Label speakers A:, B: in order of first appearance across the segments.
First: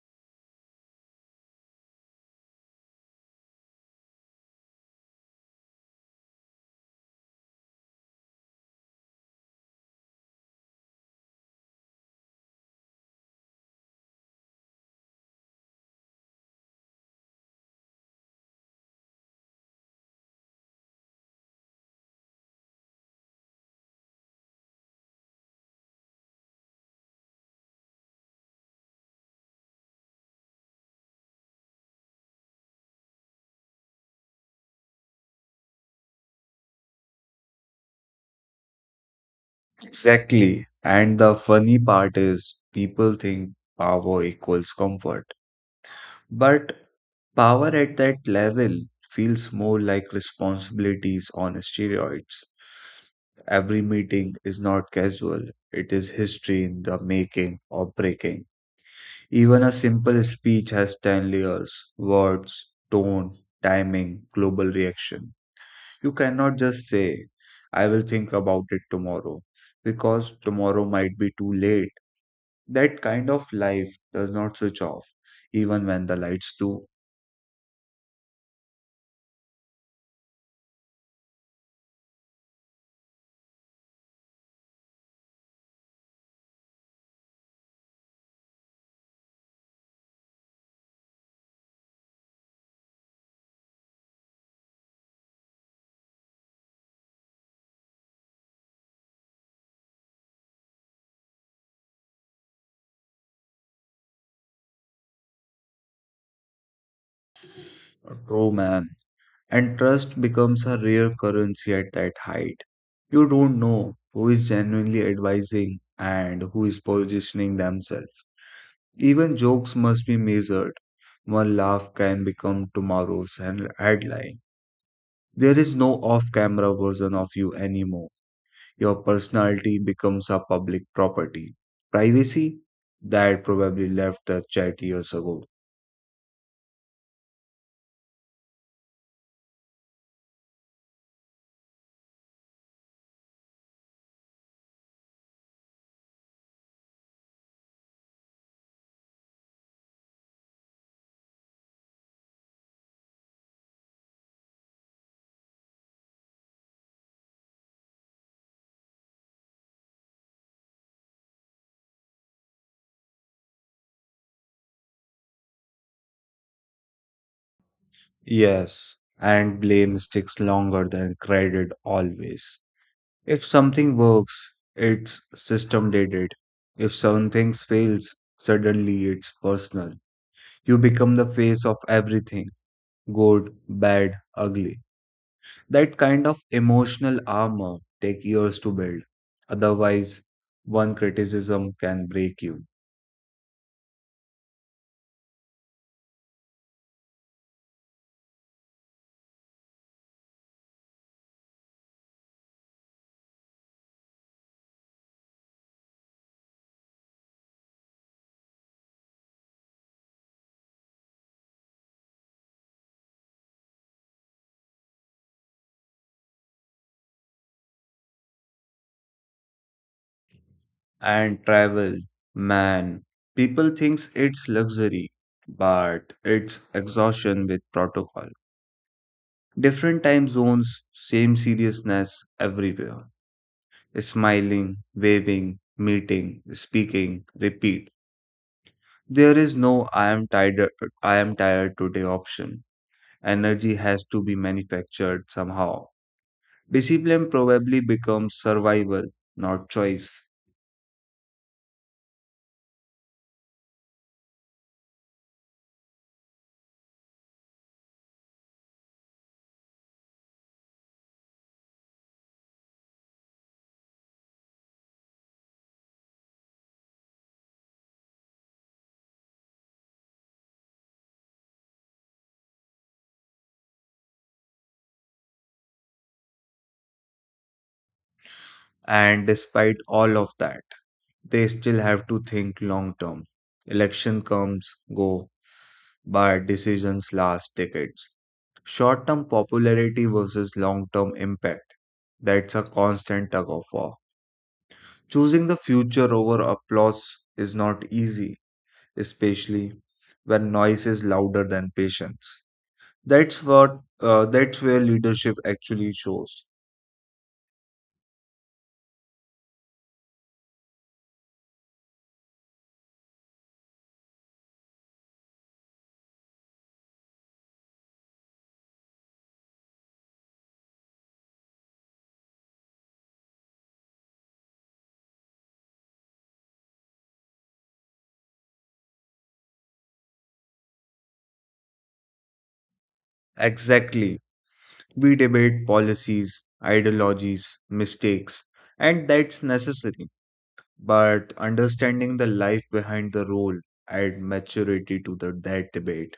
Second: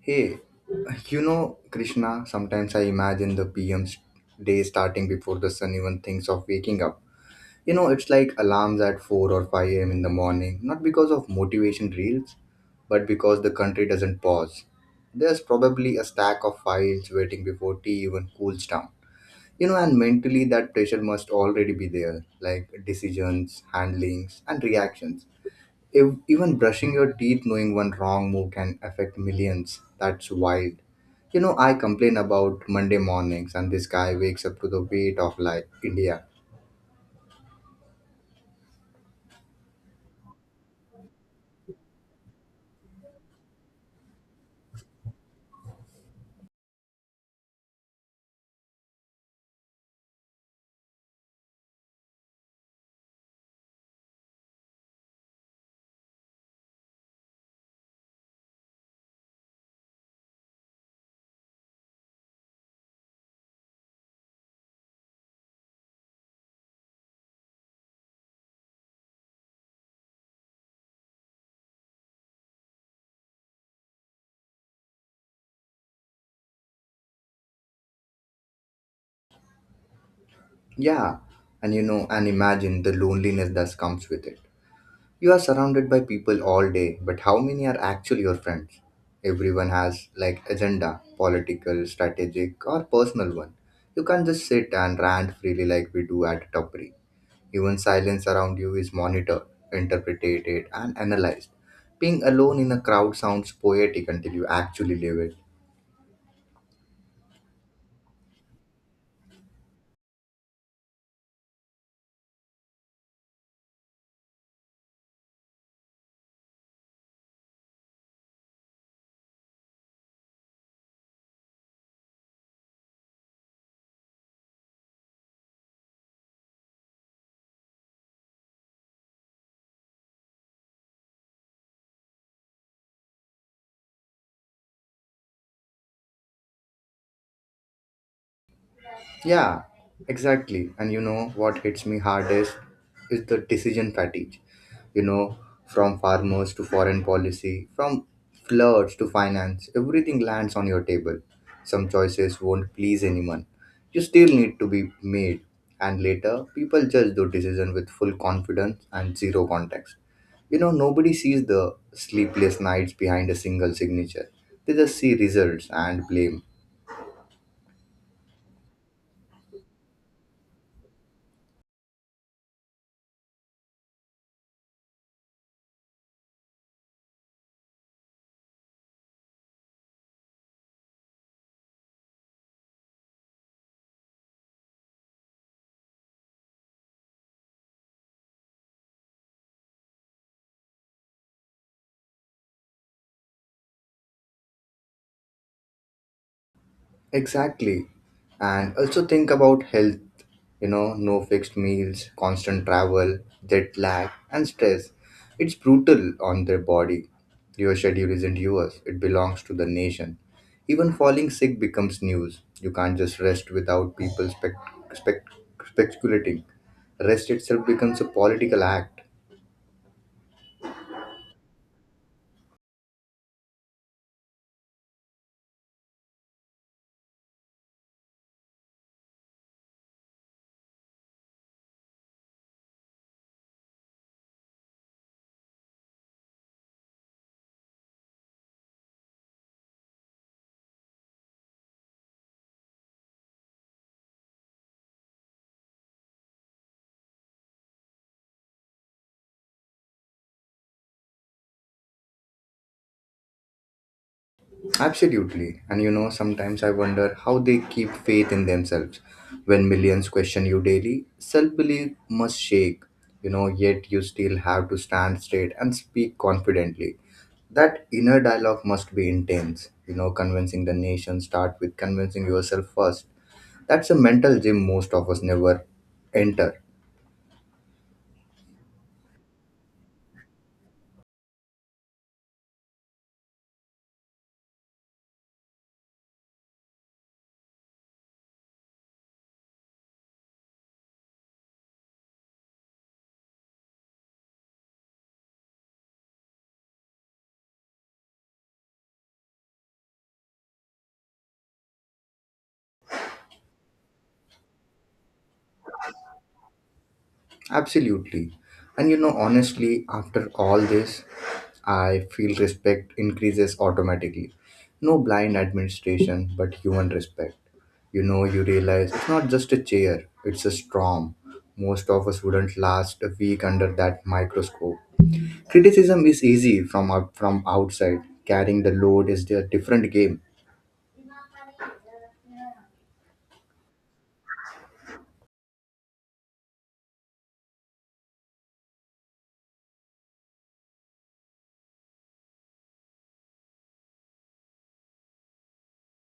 A: Hey, Krishna, sometimes I imagine the PM's day starting before the sun even thinks of waking up. It's like alarms at 4 or 5 a.m. in the morning, not because of motivation reels, but because the country doesn't pause. There's probably a stack of files waiting before tea even cools down. And mentally that pressure must already be there, like decisions, handlings, and reactions. Even brushing your teeth knowing one wrong move can affect millions. That's wild. I complain about Monday mornings and this guy wakes up to the weight of like India.
B: Exactly. And the funny part is, people think power equals comfort. But power at that level feels more like responsibilities on steroids. Every meeting is not casual, it is history in the making or breaking. Even a simple speech has 10 layers words, tone, timing, global reaction. You cannot just say, I will think about it tomorrow, because tomorrow might be too late. That kind of life does not switch off, even when the lights do.
A: Yeah, and imagine the loneliness that comes with it. You are surrounded by people all day, but how many are actually your friends? Everyone has like agenda, political, strategic, or personal one. You can't just sit and rant freely like we do at Tupri. Even silence around you is monitored, interpreted, and analyzed. Being alone in a crowd sounds poetic until you actually live it.
B: True, man. And trust becomes a rare currency at that height. You don't know who is genuinely advising and who is positioning themselves. Even jokes must be measured. One laugh can become tomorrow's headline. There is no off camera version of you anymore. Your personality becomes a public property. Privacy that probably left the chat years ago.
A: Yeah, exactly. And you know what hits me hardest is the decision fatigue. You know, from farmers to foreign policy, from floods to finance, everything lands on your table. Some choices won't please anyone. You still need to be made. And later, people judge those decisions with full confidence and zero context. Nobody sees the sleepless nights behind a single signature. They just see results and blame.
B: Yes, and blame sticks longer than credit always. If something works, its system did it. If something fails, suddenly it's personal. You become the face of everything good, bad, ugly. That kind of emotional armor take years to build. Otherwise, one criticism can break you.
A: Exactly. And also think about health, no fixed meals, constant travel, jet lag, and stress. It's brutal on their body. Your schedule isn't yours, it belongs to the nation. Even falling sick becomes news. You can't just rest without people spec- speculating. Rest itself becomes a political act.
B: And travel. Man, people thinks it's luxury, but it's exhaustion with protocol. Different time zones, same seriousness everywhere. Smiling, waving, meeting, speaking, repeat. There is no I am tired I am tired today option. Energy has to be manufactured somehow. Discipline probably becomes survival, not choice.
A: Absolutely. And sometimes I wonder how they keep faith in themselves. When millions question you daily, self belief must shake, yet you still have to stand straight and speak confidently. That inner dialogue must be intense, convincing the nation start with convincing yourself first. That's a mental gym most of us never enter.
B: And despite all of that, they still have to think long term. Election comes, go, but decisions last decades. Short term popularity versus long term impact. That's a constant tug of war. Choosing the future over applause is not easy, especially when noise is louder than patience. That's what that's where leadership actually shows.
A: Absolutely. And honestly, after all this, I feel respect increases automatically. No blind administration, but human respect. You realize it's not just a chair, it's a storm. Most of us wouldn't last a week under that microscope. Criticism is easy from outside. Carrying the load is a different game.
B: Exactly. We debate policies, ideologies, mistakes, and that's necessary but understanding the life behind the role add maturity to that debate.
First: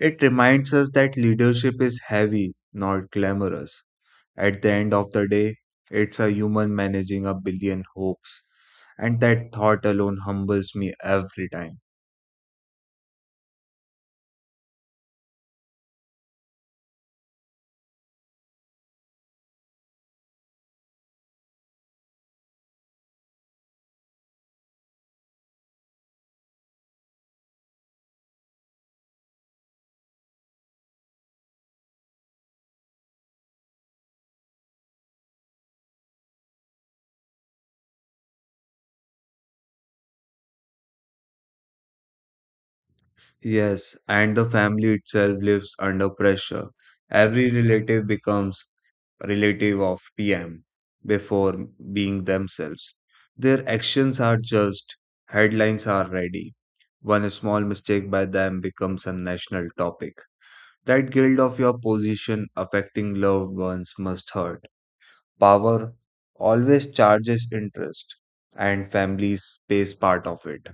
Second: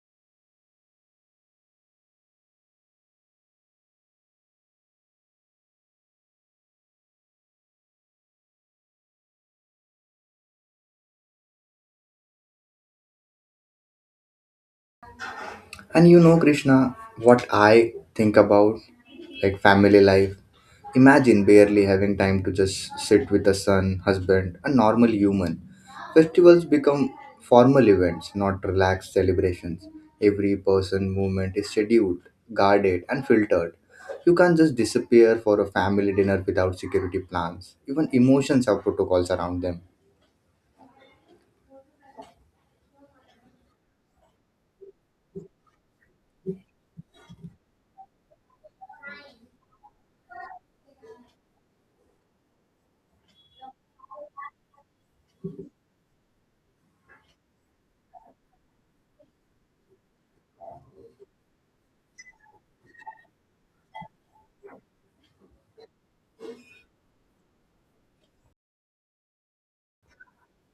B: It reminds us that leadership is heavy, not glamorous. At the end of the day, it's a human managing a billion hopes, and that thought alone humbles me every time.
A: And Krishna, what I think about like family life. Imagine barely having time to just sit with a son, husband, a normal human. Festivals become formal events, not relaxed celebrations. Every person movement is scheduled, guarded, and filtered. You can't just disappear for a family dinner without security plans. Even emotions have protocols around them.
B: Yes, and the family itself lives under pressure. Every relative becomes relative of PM before being themselves. Their actions are judged, headlines are ready. One small mistake by them becomes a national topic. That guilt of your position affecting loved ones must hurt. Power always charges interest, and families pays part of it.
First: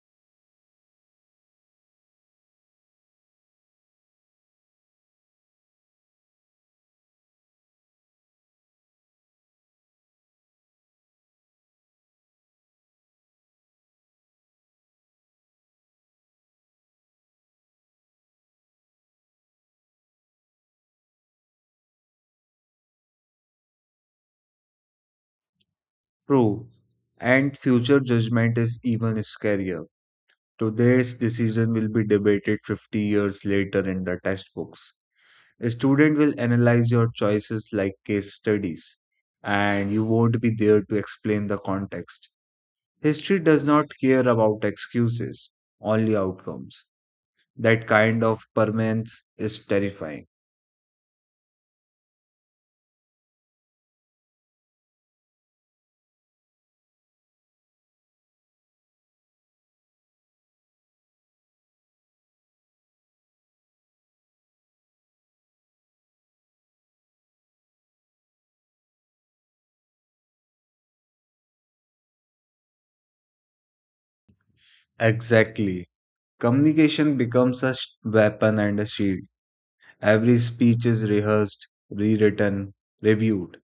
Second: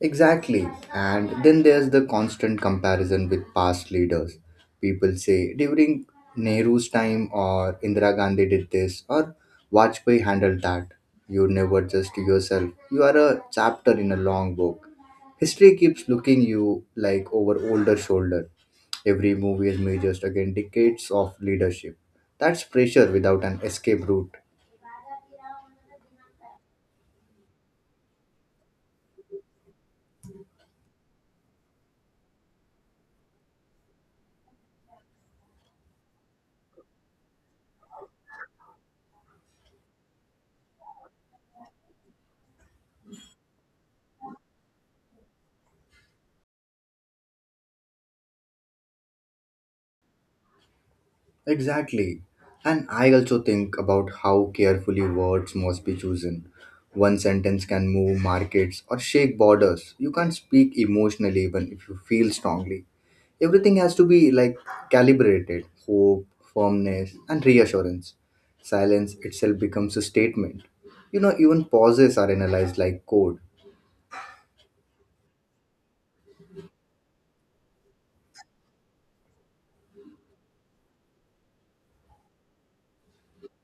A: Exactly. And then there's the constant comparison with past leaders. People say during Nehru's time or Indira Gandhi did this or Vajpayee handled that. You never just yourself. You are a chapter in a long book. History keeps looking you like over older shoulder. Every movie is measured against decades of leadership. That's pressure without an escape route.
B: True. And future judgment is even scarier. Today's decision will be debated 50 years later in the textbooks. A student will analyze your choices like case studies, and you won't be there to explain the context. History does not care about excuses, only outcomes. That kind of permanence is terrifying.
A: Exactly. And I also think about how carefully words must be chosen. One sentence can move markets or shake borders. You can't speak emotionally even if you feel strongly. Everything has to be like calibrated hope, firmness, and reassurance. Silence itself becomes a statement. Even pauses are analyzed like code.
B: Exactly. Communication becomes a weapon and a shield. Every speech is rehearsed, rewritten, reviewed,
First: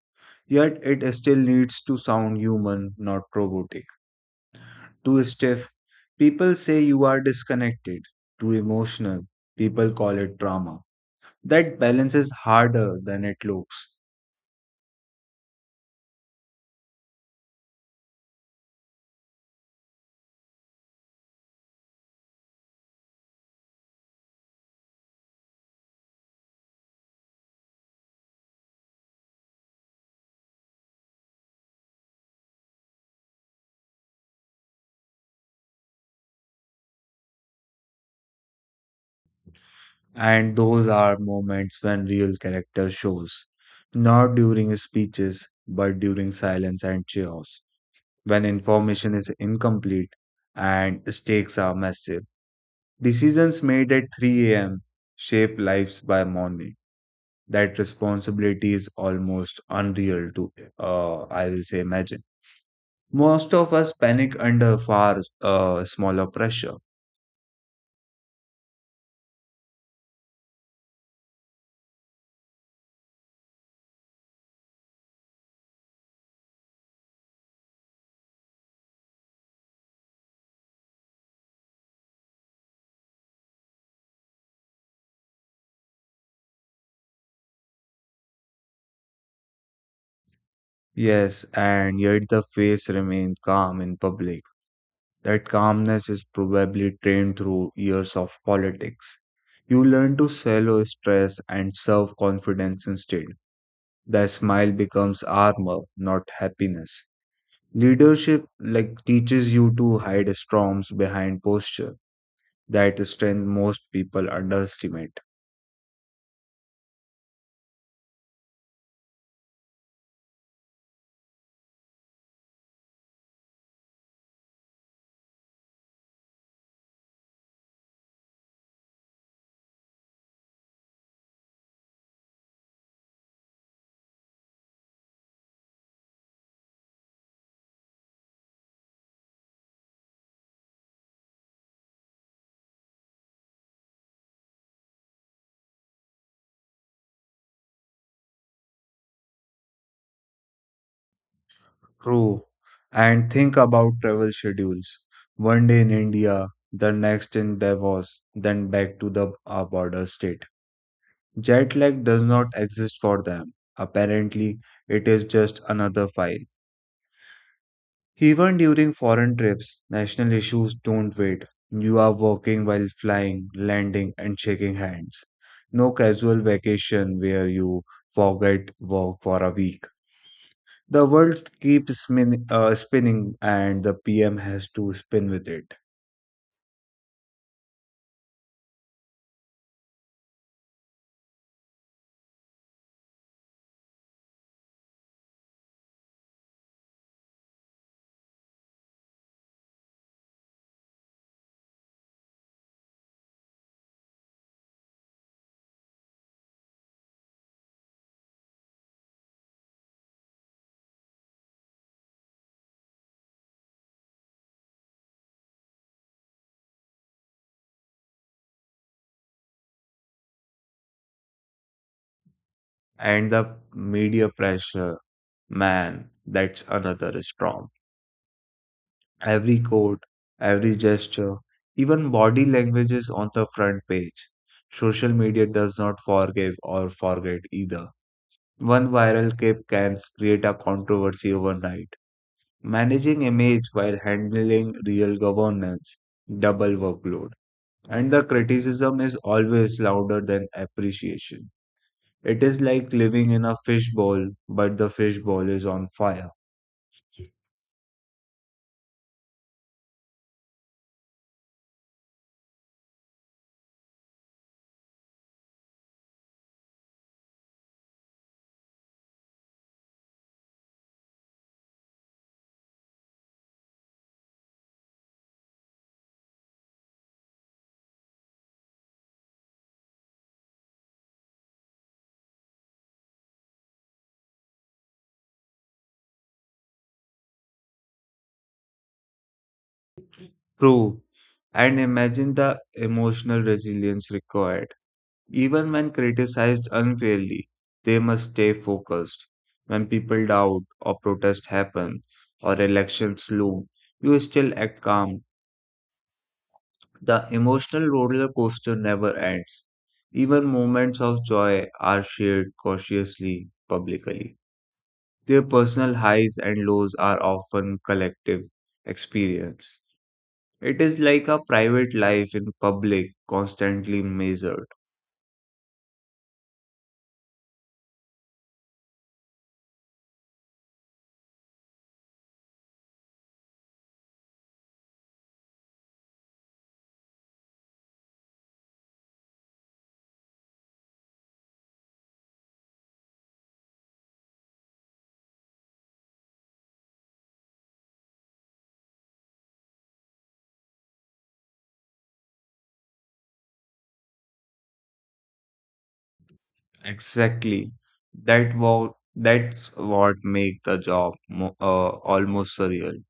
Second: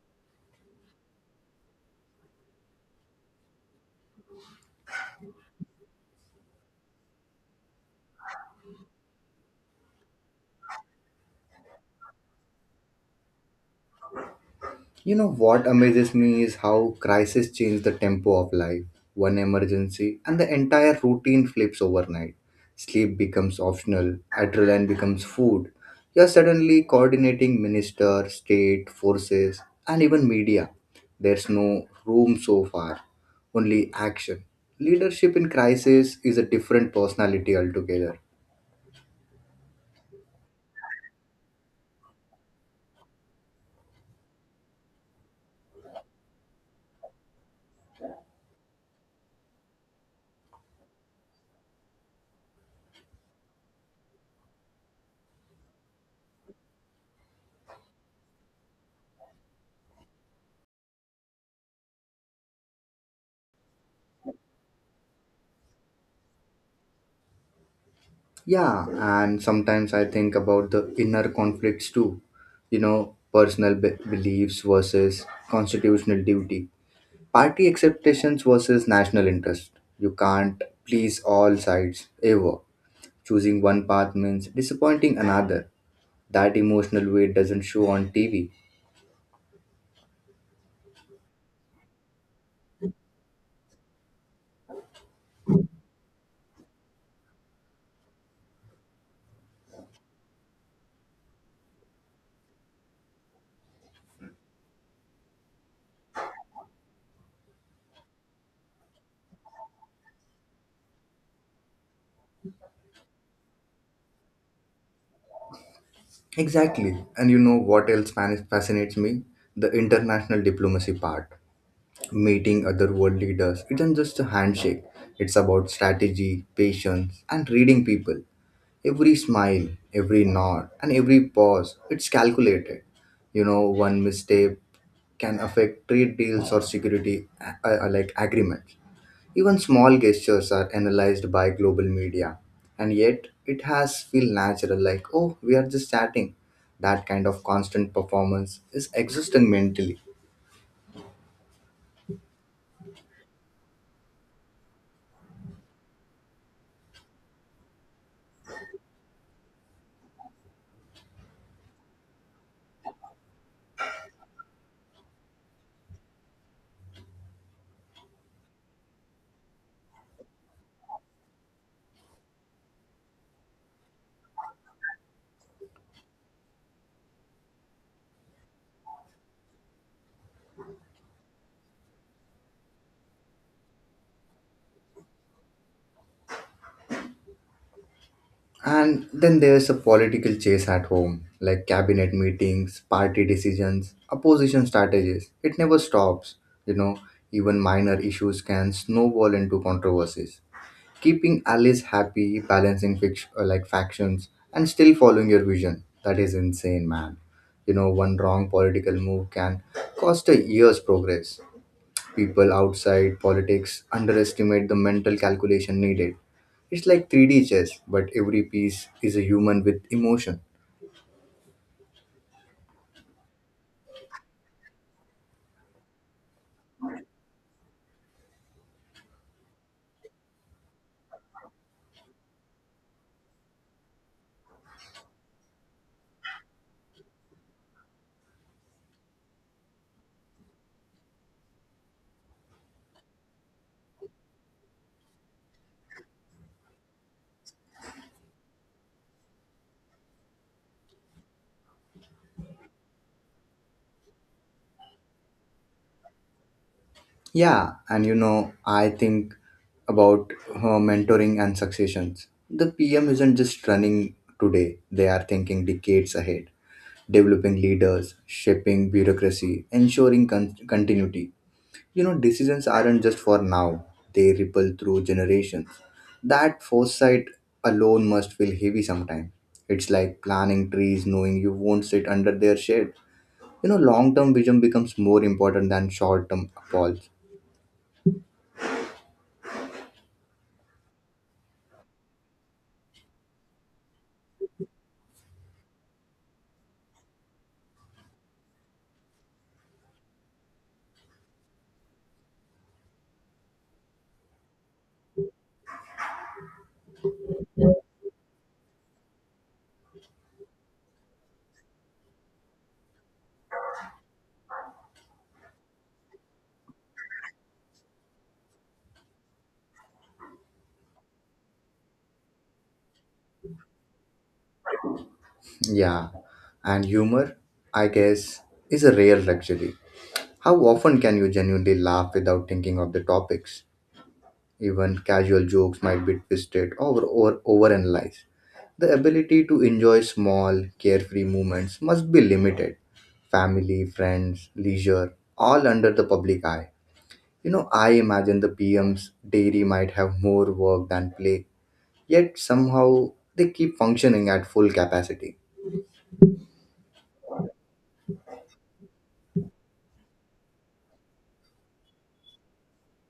B: yet it still needs to sound human, not robotic. Too stiff, people say you are disconnected. Too emotional, people call it drama. That balance is harder than it looks.
A: You know what amazes me is how crises change the tempo of life. One emergency and the entire routine flips overnight. Sleep becomes optional, adrenaline becomes food. You're suddenly coordinating minister, state, forces, and even media. There's no room so far, only action. Leadership in crisis is a different personality altogether.
B: And those are moments when real character shows. Not during speeches, but during silence and chaos. When information is incomplete and stakes are massive. Decisions made at 3 a.m. shape lives by morning. That responsibility is almost unreal to, uh, I will say, imagine. Most of us panic under far smaller pressure.
A: Yeah, and sometimes I think about the inner conflicts too. Personal beliefs versus constitutional duty, party acceptations versus national interest. You can't please all sides ever. Choosing one path means disappointing another. That emotional weight doesn't show on TV.
B: Yes, and yet the face remains calm in public. That calmness is probably trained through years of politics. You learn to swallow stress and serve confidence instead. The smile becomes armor, not happiness. Leadership like teaches you to hide storms behind posture. That strength most people underestimate.
A: Exactly. And you know what else fascinates me? The international diplomacy part. Meeting other world leaders isn't just a handshake. It's about strategy, patience, and reading people. Every smile, every nod, and every pause, it's calculated. One mistake can affect trade deals or security like agreements. Even small gestures are analyzed by global media, and yet it has feel natural like, oh, we are just chatting. That kind of constant performance is exhausting mentally.
B: True. And think about travel schedules. One day in India, the next in Davos, then back to the border state. Jet lag does not exist for them. Apparently, it is just another file. Even during foreign trips, national issues don't wait. You are working while flying, landing, and shaking hands. No casual vacation where you forget work for a week. The world keeps spinning, and the PM has to spin with it.
A: And then there's a political chase at home, like cabinet meetings, party decisions, opposition strategies. It never stops, you know. Even minor issues can snowball into controversies. Keeping allies happy, balancing like factions, and still following your vision. That is insane, man. One wrong political move can cost a year's progress. People outside politics underestimate the mental calculation needed. It's like 3D chess, but every piece is a human with emotion.
B: And the media pressure, man, that's another storm. Every code, every gesture, even body language is on the front page. Social media does not forgive or forget either. One viral clip can create a controversy overnight. Managing image while handling real governance, double workload. And the criticism is always louder than appreciation. It is like living in a fishbowl, but the fishbowl is on fire.
A: Yeah, and I think about mentoring and successions. The PM isn't just running today, they are thinking decades ahead, developing leaders, shaping bureaucracy, ensuring continuity. Decisions aren't just for now, they ripple through generations. That foresight alone must feel heavy sometimes. It's like planting trees knowing you won't sit under their shade. Long term vision becomes more important than short term applause.
B: True. And imagine the emotional resilience required. Even when criticized unfairly, they must stay focused. When people doubt or protests happen or elections loom, you still act calm. The emotional roller coaster never ends. Even moments of joy are shared cautiously publicly. Their personal highs and lows are often collective experience. It is like a private life in public, constantly measured.
A: Yeah, and humor, I guess, is a rare luxury. How often can you genuinely laugh without thinking of the topics? Even casual jokes might be twisted or overanalyzed. The ability to enjoy small, carefree moments must be limited. Family, friends, leisure, all under the public eye. I imagine the PM's dairy might have more work than play, yet somehow they keep functioning at full capacity.
B: Exactly. That's what make the job mo almost surreal.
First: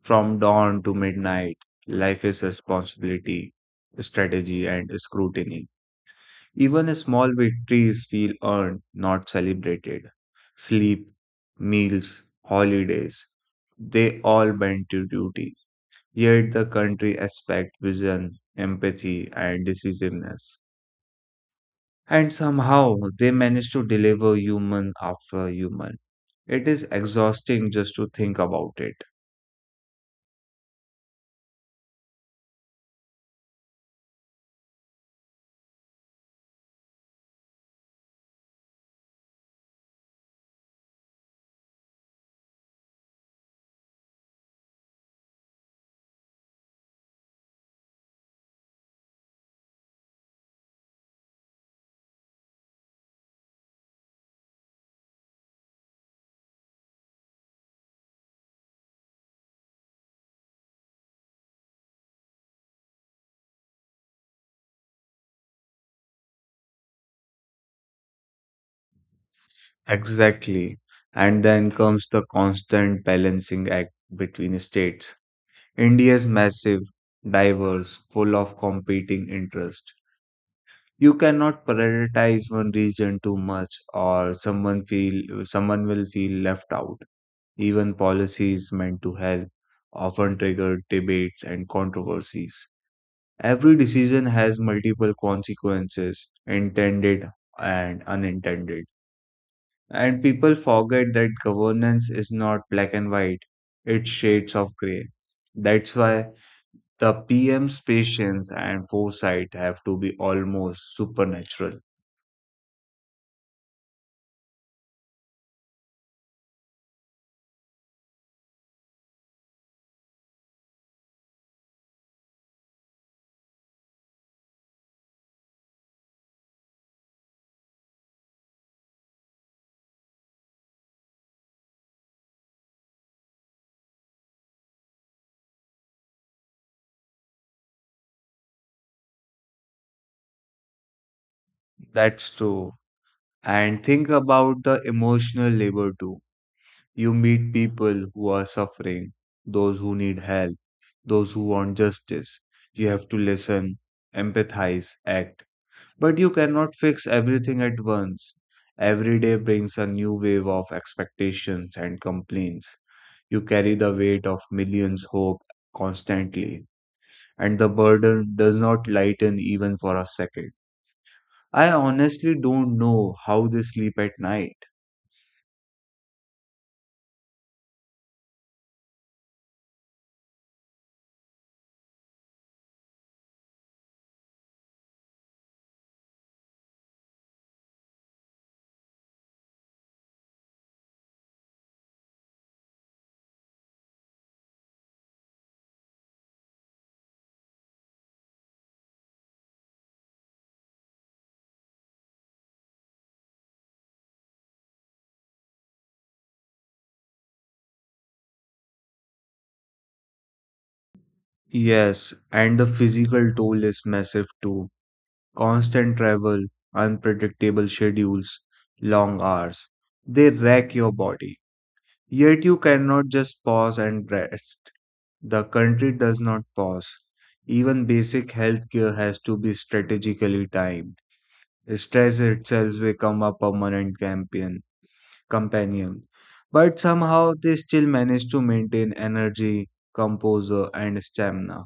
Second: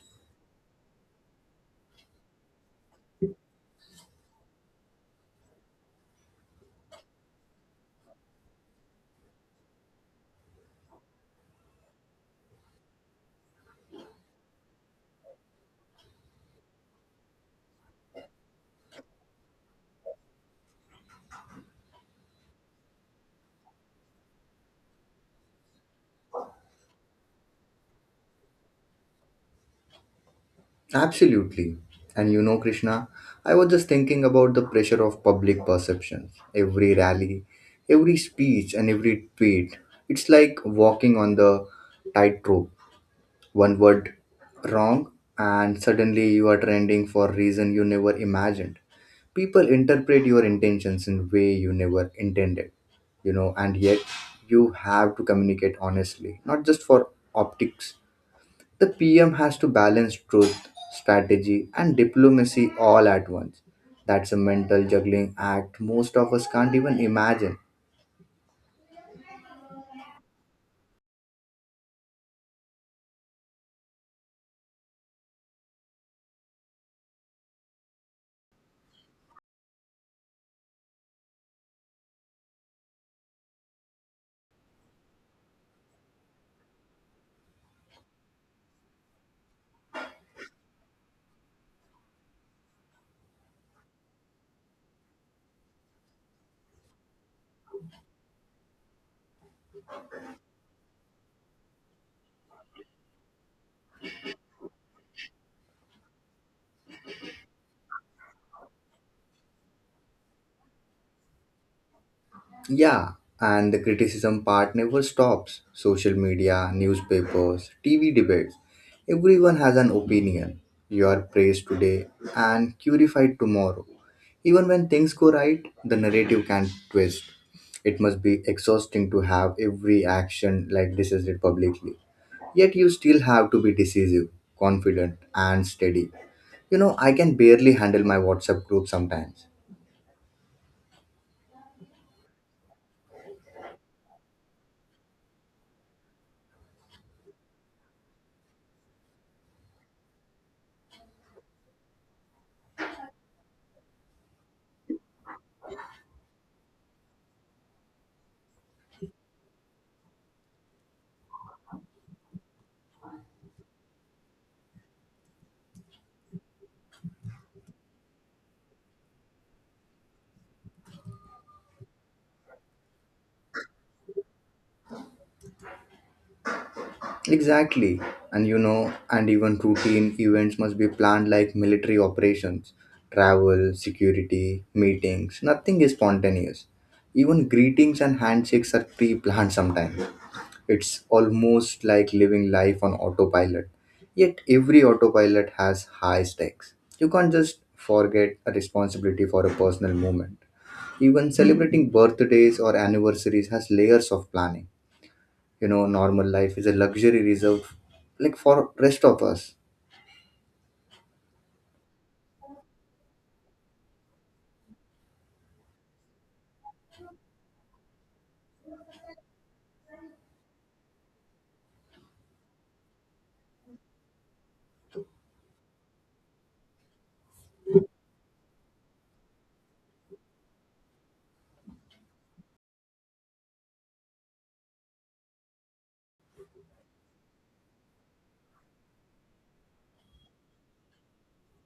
B: From dawn to midnight, life is responsibility, strategy, and scrutiny. Even small victories feel earned, not celebrated. Sleep, meals, holidays, they all bend to duty. Yet the country expects vision, empathy, and decisiveness. And somehow they manage to deliver human after human. It is exhausting just to think about it.
A: Absolutely. And Krishna, I was just thinking about the pressure of public perceptions. Every rally, every speech, and every tweet. It's like walking on the tightrope. One word wrong, and suddenly you are trending for a reason you never imagined. People interpret your intentions in way you never intended, and yet you have to communicate honestly, not just for optics. The PM has to balance truth, strategy, and diplomacy all at once. That's a mental juggling act most of us can't even imagine.
B: Exactly. And then comes the constant balancing act between states. India is massive, diverse, full of competing interests. You cannot prioritize one region too much or someone will feel left out. Even policies meant to help often trigger debates and controversies. Every decision has multiple consequences, intended and unintended. And people forget that governance is not black and white, it's shades of gray. That's why the PM's patience and foresight have to be almost supernatural.
A: Yeah, and the criticism part never stops. Social media, newspapers, TV debates. Everyone has an opinion. You are praised today and purified tomorrow. Even when things go right, the narrative can twist. It must be exhausting to have every action like this is it publicly. Yet you still have to be decisive, confident, and steady. I can barely handle my WhatsApp group sometimes.
B: That's true. And think about the emotional labor too. You meet people who are suffering, those who need help, those who want justice. You have to listen, empathize, act. But you cannot fix everything at once. Every day brings a new wave of expectations and complaints. You carry the weight of millions' hope constantly, and the burden does not lighten even for a second. I honestly don't know how they sleep at night.
A: Exactly. And even routine events must be planned like military operations, travel, security, meetings. Nothing is spontaneous. Even greetings and handshakes are pre planned sometimes. It's almost like living life on autopilot. Yet every autopilot has high stakes. You can't just forget a responsibility for a personal moment. Even celebrating birthdays or anniversaries has layers of planning. Normal life is a luxury reserved like for rest of us.
B: Yes, and the physical toll is massive too. Constant travel, unpredictable schedules, long hours. They wreck your body. Yet you cannot just pause and rest. The country does not pause. Even basic healthcare has to be strategically timed. Stress itself become a permanent campaign, companion. But somehow they still manage to maintain energy, composure, and stamina.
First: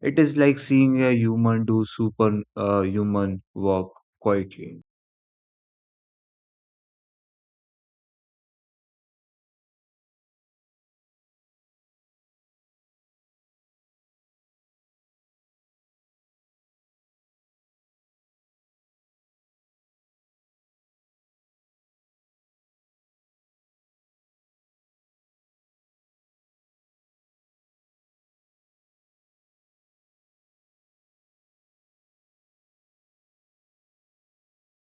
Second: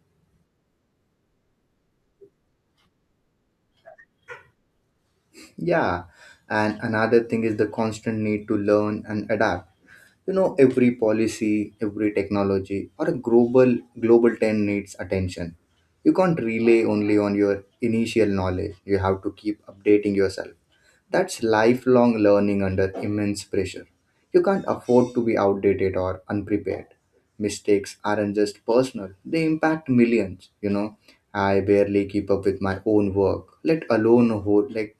B: It is like seeing a human do super human work quietly.
A: Yeah, and another thing is the constant need to learn and adapt. Every policy, every technology or a global trend needs attention. You can't rely only on your initial knowledge. You have to keep updating yourself. That's lifelong learning under immense pressure. You can't afford to be outdated or unprepared. Mistakes aren't just personal, they impact millions. I barely keep up with my own work, let alone a whole like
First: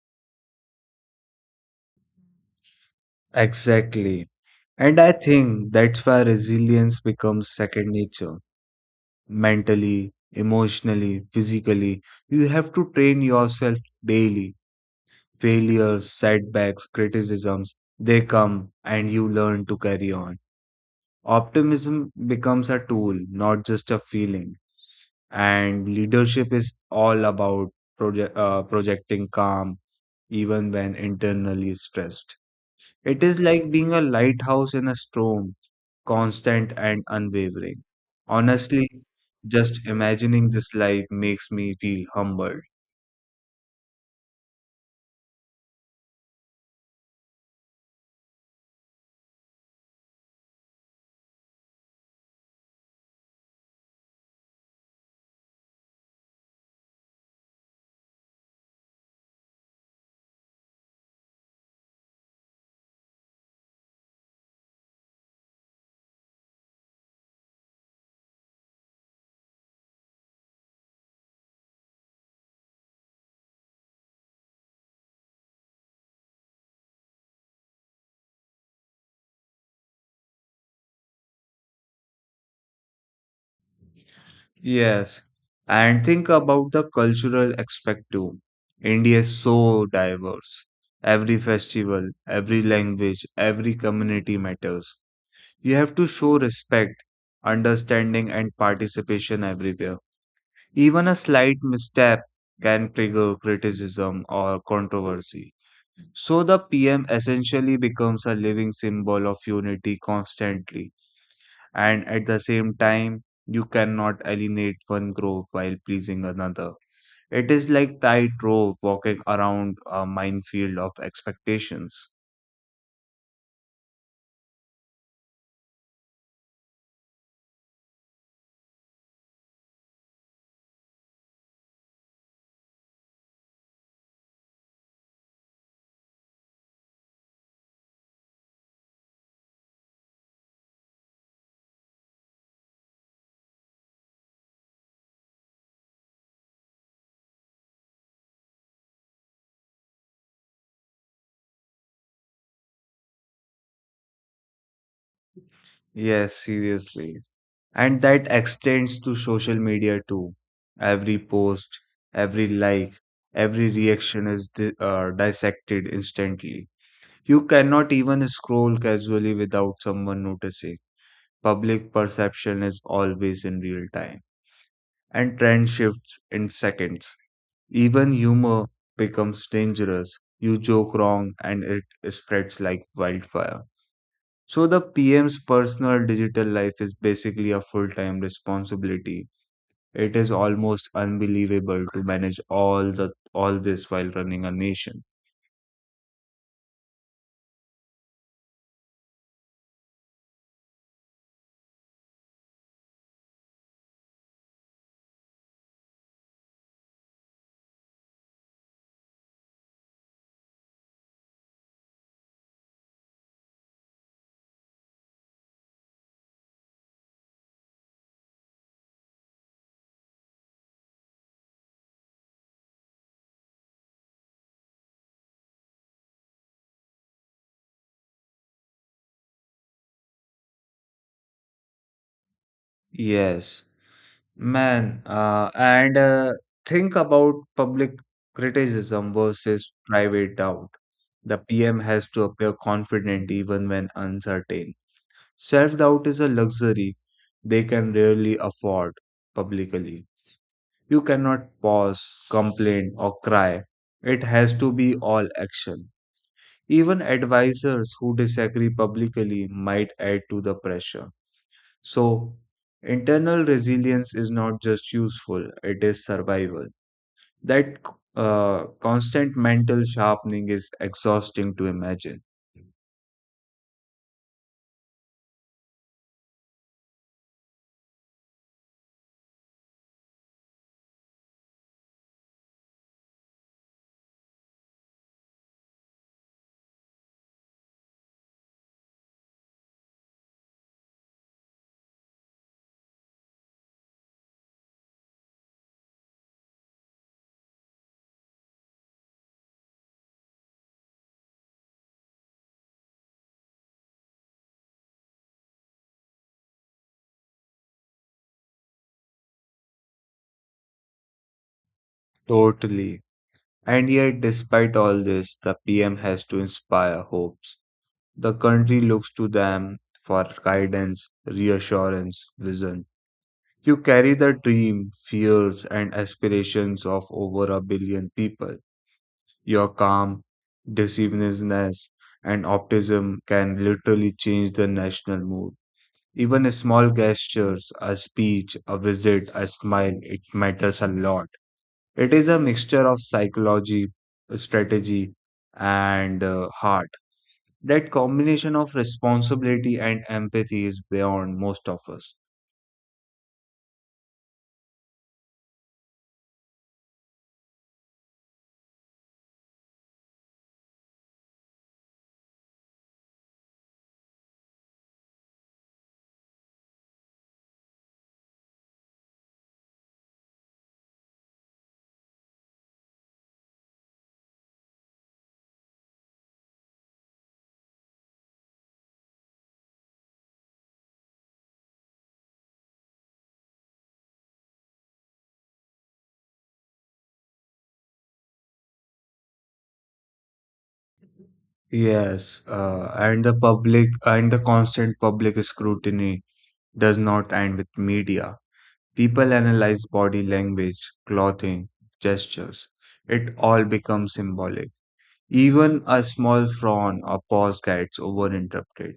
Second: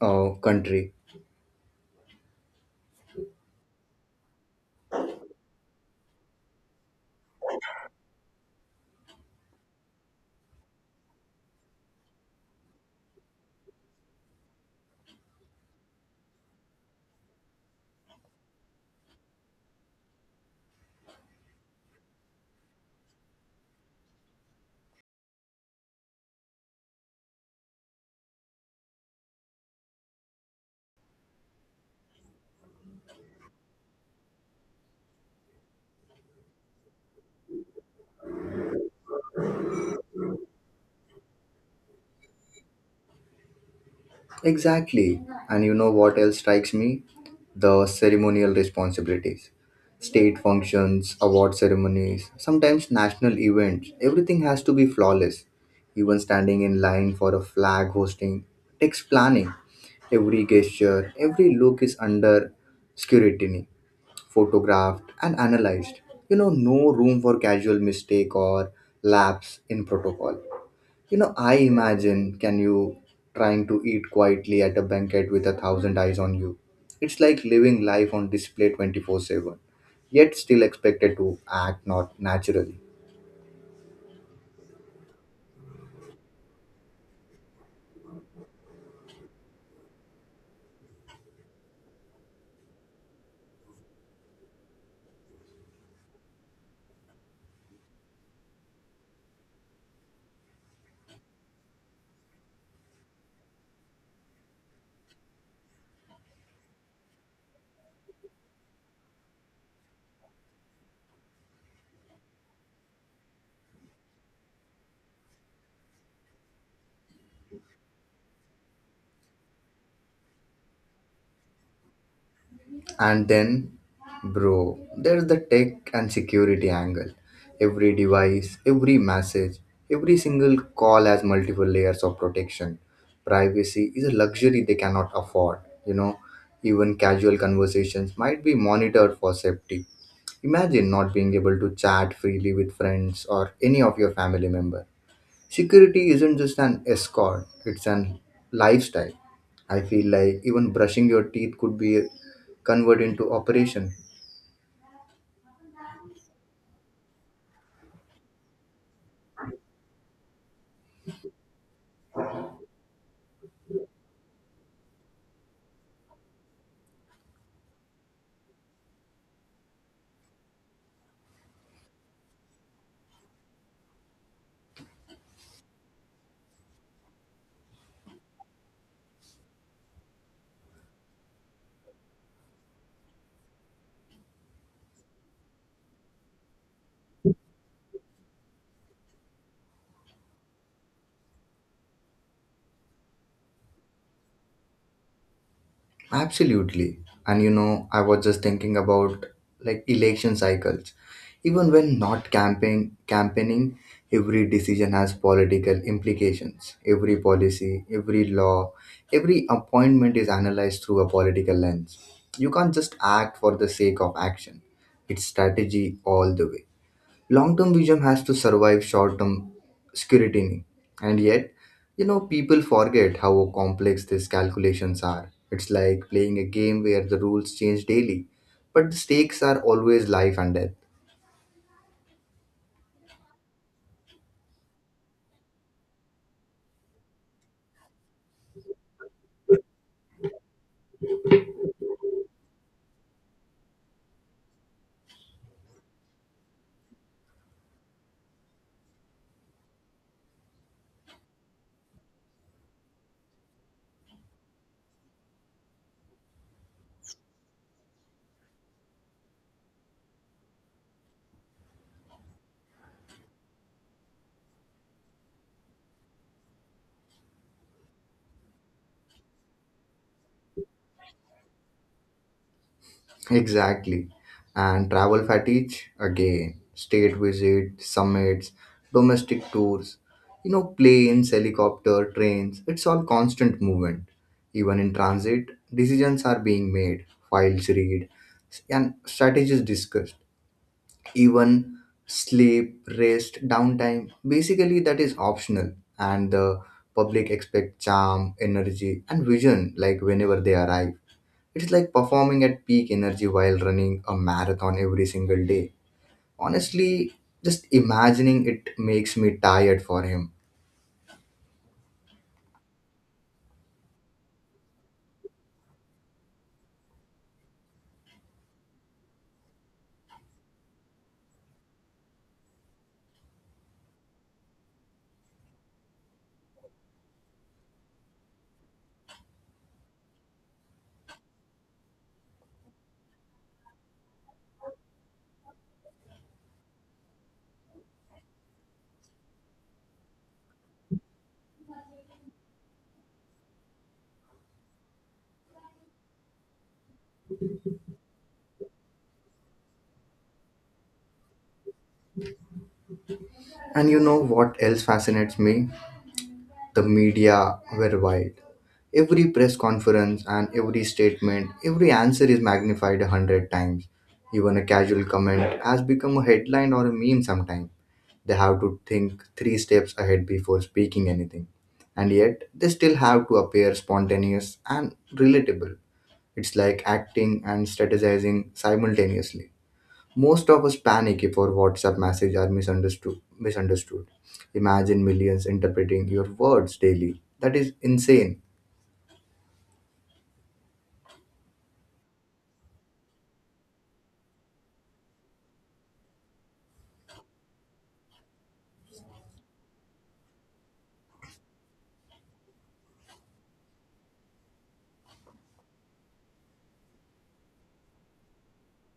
A: country.
B: Exactly. And I think that's why resilience becomes second nature. Mentally, emotionally, physically, you have to train yourself daily. Failures, setbacks, criticisms, they come and you learn to carry on. Optimism becomes a tool, not just a feeling. And leadership is all about projecting calm, even when internally stressed. It is like being a lighthouse in a storm constant and unwavering. Honestly, just imagining this life makes me feel humbled.
A: Exactly. And you know what else strikes me? The ceremonial responsibilities. State functions, award ceremonies, sometimes national events. Everything has to be flawless. Even standing in line for a flag hosting takes planning. Every gesture, every look is under scrutiny, photographed, and analyzed. No room for casual mistake or lapse in protocol. I imagine can you trying to eat quietly at a banquet with a thousand eyes on you. It's like living life on display 24/7, yet still expected to act not naturally.
B: Yes, and think about the cultural aspect too. India is so diverse. Every festival, every language, every community matters. You have to show respect, understanding, and participation everywhere. Even a slight misstep can trigger criticism or controversy. So the PM essentially becomes a living symbol of unity constantly, and at the same time, you cannot alienate one group while pleasing another. It is like tightrope walking around a minefield of expectations.
A: And then, bro, there's the tech and security angle. Every device, every message, every single call has multiple layers of protection. Privacy is a luxury they cannot afford, you know. Even casual conversations might be monitored for safety. Imagine not being able to chat freely with friends or any of your family member. Security isn't just an escort, it's an lifestyle. I feel like even brushing your teeth could be converted into operation.
B: Yes, seriously. And that extends to social media too. Every post, every like, every reaction is dissected instantly. You cannot even scroll casually without someone noticing. Public perception is always in real time, and trend shifts in seconds. Even humor becomes dangerous. You joke wrong, and it spreads like wildfire. So, the PM's personal digital life is basically a full time responsibility. It is almost unbelievable to manage all this while running a nation.
A: Absolutely. And I was just thinking about like election cycles. Even when not campaigning, every decision has political implications. Every policy, every law, every appointment is analyzed through a political lens. You can't just act for the sake of action. It's strategy all the way. Long-term vision has to survive short-term scrutiny. And yet, people forget how complex these calculations are. It's like playing a game where the rules change daily, but the stakes are always life and death.
B: Yes, Man, and think about public criticism versus private doubt. The PM has to appear confident even when uncertain. Self doubt is a luxury they can rarely afford publicly. You cannot pause, complain, or cry. It has to be all action. Even advisors who disagree publicly might add to the pressure. So, internal resilience is not just useful, it is survival. That constant mental sharpening is exhausting to imagine.
A: Exactly. And travel fatigue again. State visit, summits, domestic tours, planes, helicopter, trains, it's all constant movement. Even in transit, decisions are being made, files read, and strategies discussed. Even sleep, rest, downtime, basically that is optional. And the public expect charm, energy, and vision like whenever they arrive. It's like performing at peak energy while running a marathon every single day. Honestly, just imagining it makes me tired for him.
B: Totally. And yet, despite all this, the PM has to inspire hopes. The country looks to them for guidance, reassurance, vision. You carry the dream, fears, and aspirations of over a billion people. Your calm, decisiveness, and optimism can literally change the national mood. Even a small gestures, a speech, a visit, a smile, it matters a lot. It is a mixture of psychology, strategy, and heart. That combination of responsibility and empathy is beyond most of us.
A: And you know what else fascinates me? The media were wild. Every press conference and every statement, every answer is magnified a hundred times. Even a casual comment has become a headline or a meme sometimes. They have to think three steps ahead before speaking anything. And yet, they still have to appear spontaneous and relatable. It's like acting and strategizing simultaneously. Most of us panic if our WhatsApp messages are misunderstood. Imagine millions interpreting your words daily. That is insane.
B: Yes, and the constant public scrutiny does not end with media. People analyze body language, clothing, gestures. It all becomes symbolic. Even a small frown or pause gets overinterpreted.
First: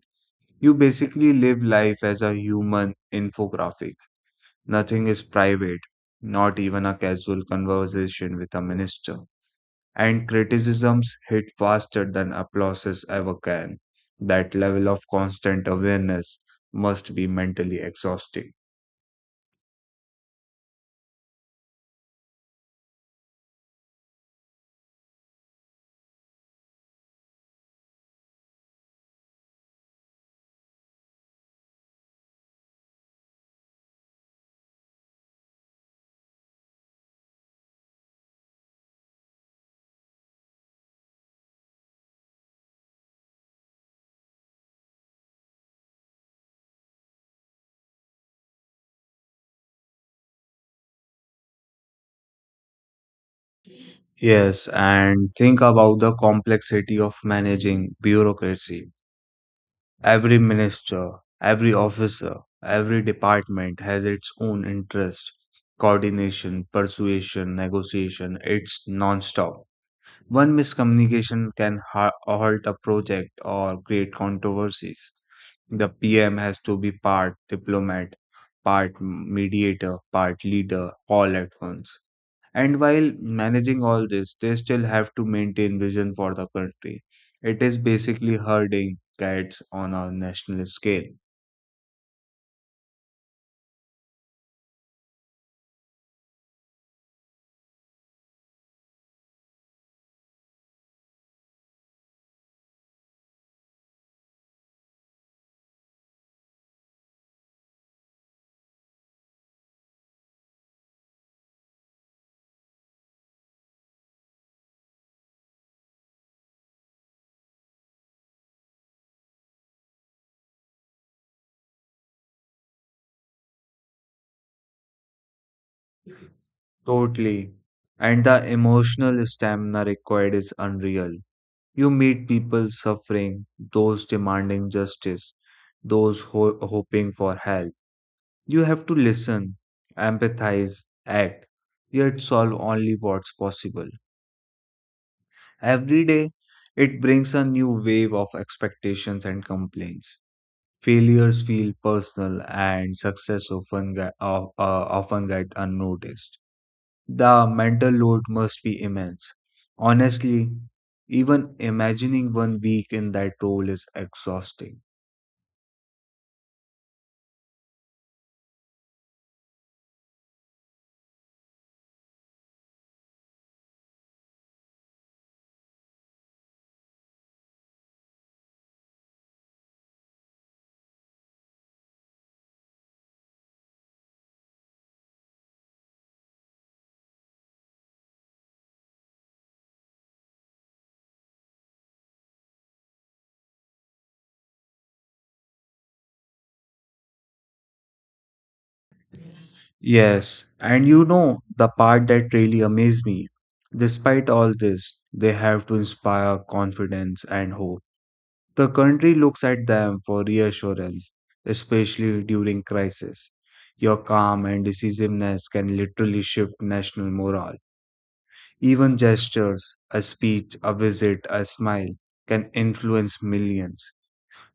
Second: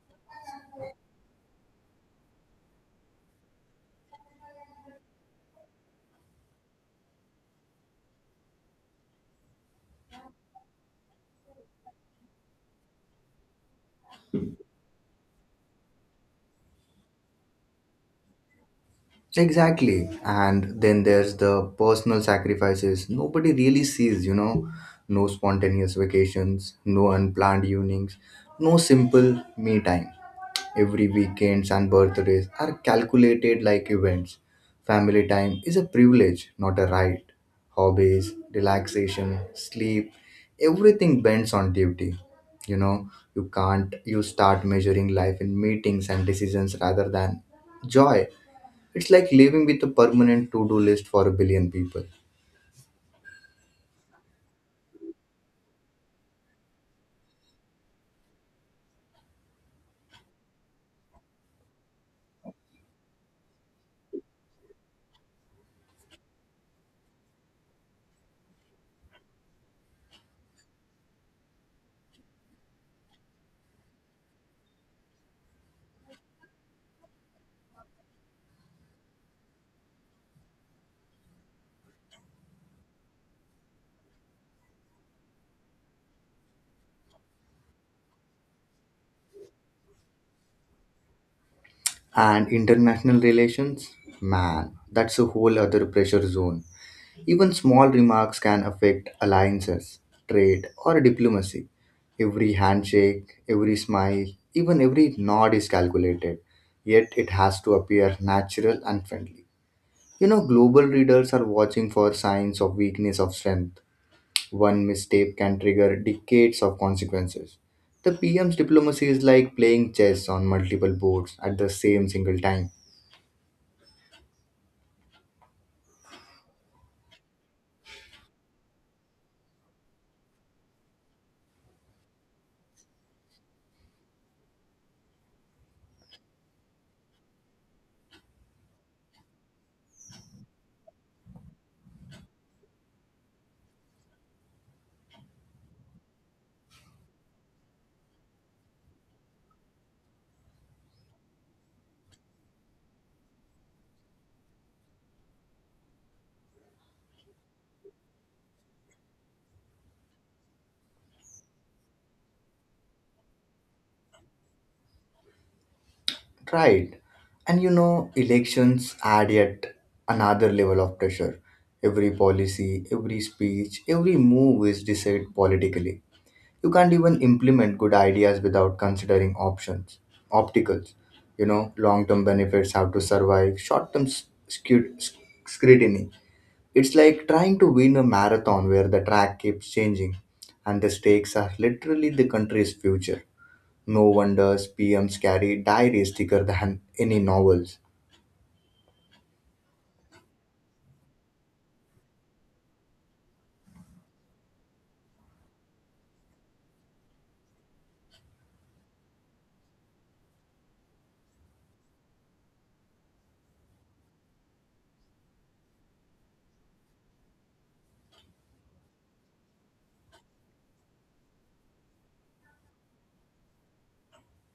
B: You basically live life as a human infographic. Nothing is private, not even a casual conversation with a minister. And criticisms hit faster than applauses ever can. That level of constant awareness must be mentally exhausting.
A: Exactly. And then there's the personal sacrifices nobody really sees. No spontaneous vacations, no unplanned evenings, no simple me time. Every weekends and birthdays are calculated like events. Family time is a privilege, not a right. Hobbies, relaxation, sleep, everything bends on duty. You know, you can't, you start measuring life in meetings and decisions rather than joy. It's like living with a permanent to do list for a billion people.
B: Yes, and think about the complexity of managing bureaucracy. Every minister, every officer, every department has its own interest. Coordination, persuasion, negotiation, it's non-stop. One miscommunication can halt a project or create controversies. The PM has to be part diplomat, part mediator, part leader, all at once. And while managing all this, they still have to maintain vision for the country. It is basically herding cats on a national scale.
A: And international relations, man, that's a whole other pressure zone. Even small remarks can affect alliances, trade, or diplomacy. Every handshake, every smile, even every nod is calculated, yet it has to appear natural and friendly. Global readers are watching for signs of weakness of strength. One mistake can trigger decades of consequences. The PM's diplomacy is like playing chess on multiple boards at the same single time.
B: Totally. And the emotional stamina required is unreal. You meet people suffering, those demanding justice, those hoping for help. You have to listen, empathize, act, yet solve only what's possible. Every day, it brings a new wave of expectations and complaints. Failures feel personal, and success often get unnoticed. The mental load must be immense. Honestly, even imagining one week in that role is exhausting.
A: Right. And elections add yet another level of pressure. Every policy, every speech, every move is decided politically. You can't even implement good ideas without considering options opticals. Long term benefits have to survive short term scrutiny. It's like trying to win a marathon where the track keeps changing, and the stakes are literally the country's future. No wonders PMs carry diaries thicker than any novels.
B: Yes, and you know the part that really amazed me. Despite all this, they have to inspire confidence and hope. The country looks at them for reassurance, especially during crisis. Your calm and decisiveness can literally shift national morale. Even gestures, a speech, a visit, a smile can influence millions.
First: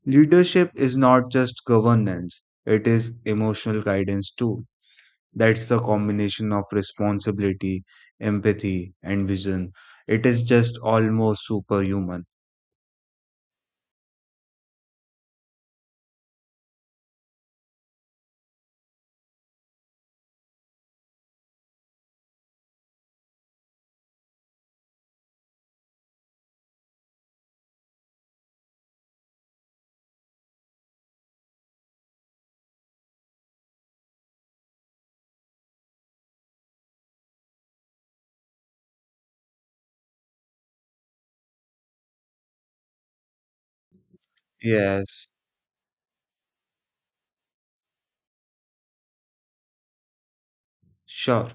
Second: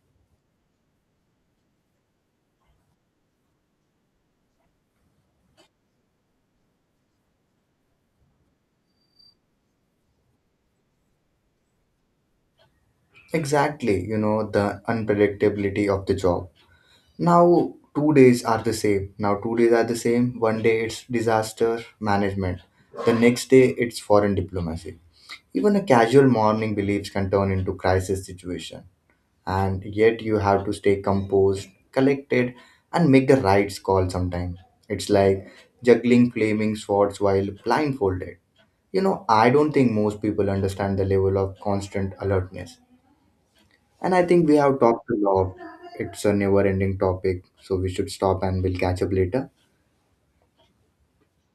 B: Leadership is not just governance, it is emotional guidance too. That's the combination of responsibility, empathy, and vision. It is just almost superhuman.
A: Exactly, the unpredictability of the job. Now, 2 days are the same. Now, 2 days are the same. One day it's disaster management, the next day it's foreign diplomacy. Even a casual morning beliefs can turn into crisis situation. And yet, you have to stay composed, collected, and make the right call sometimes. It's like juggling flaming swords while blindfolded. I don't think most people understand the level of constant alertness. And I think we have talked a
B: Yes,
A: lot. It's a never ending topic, so we should stop and we'll catch up later.
B: sure.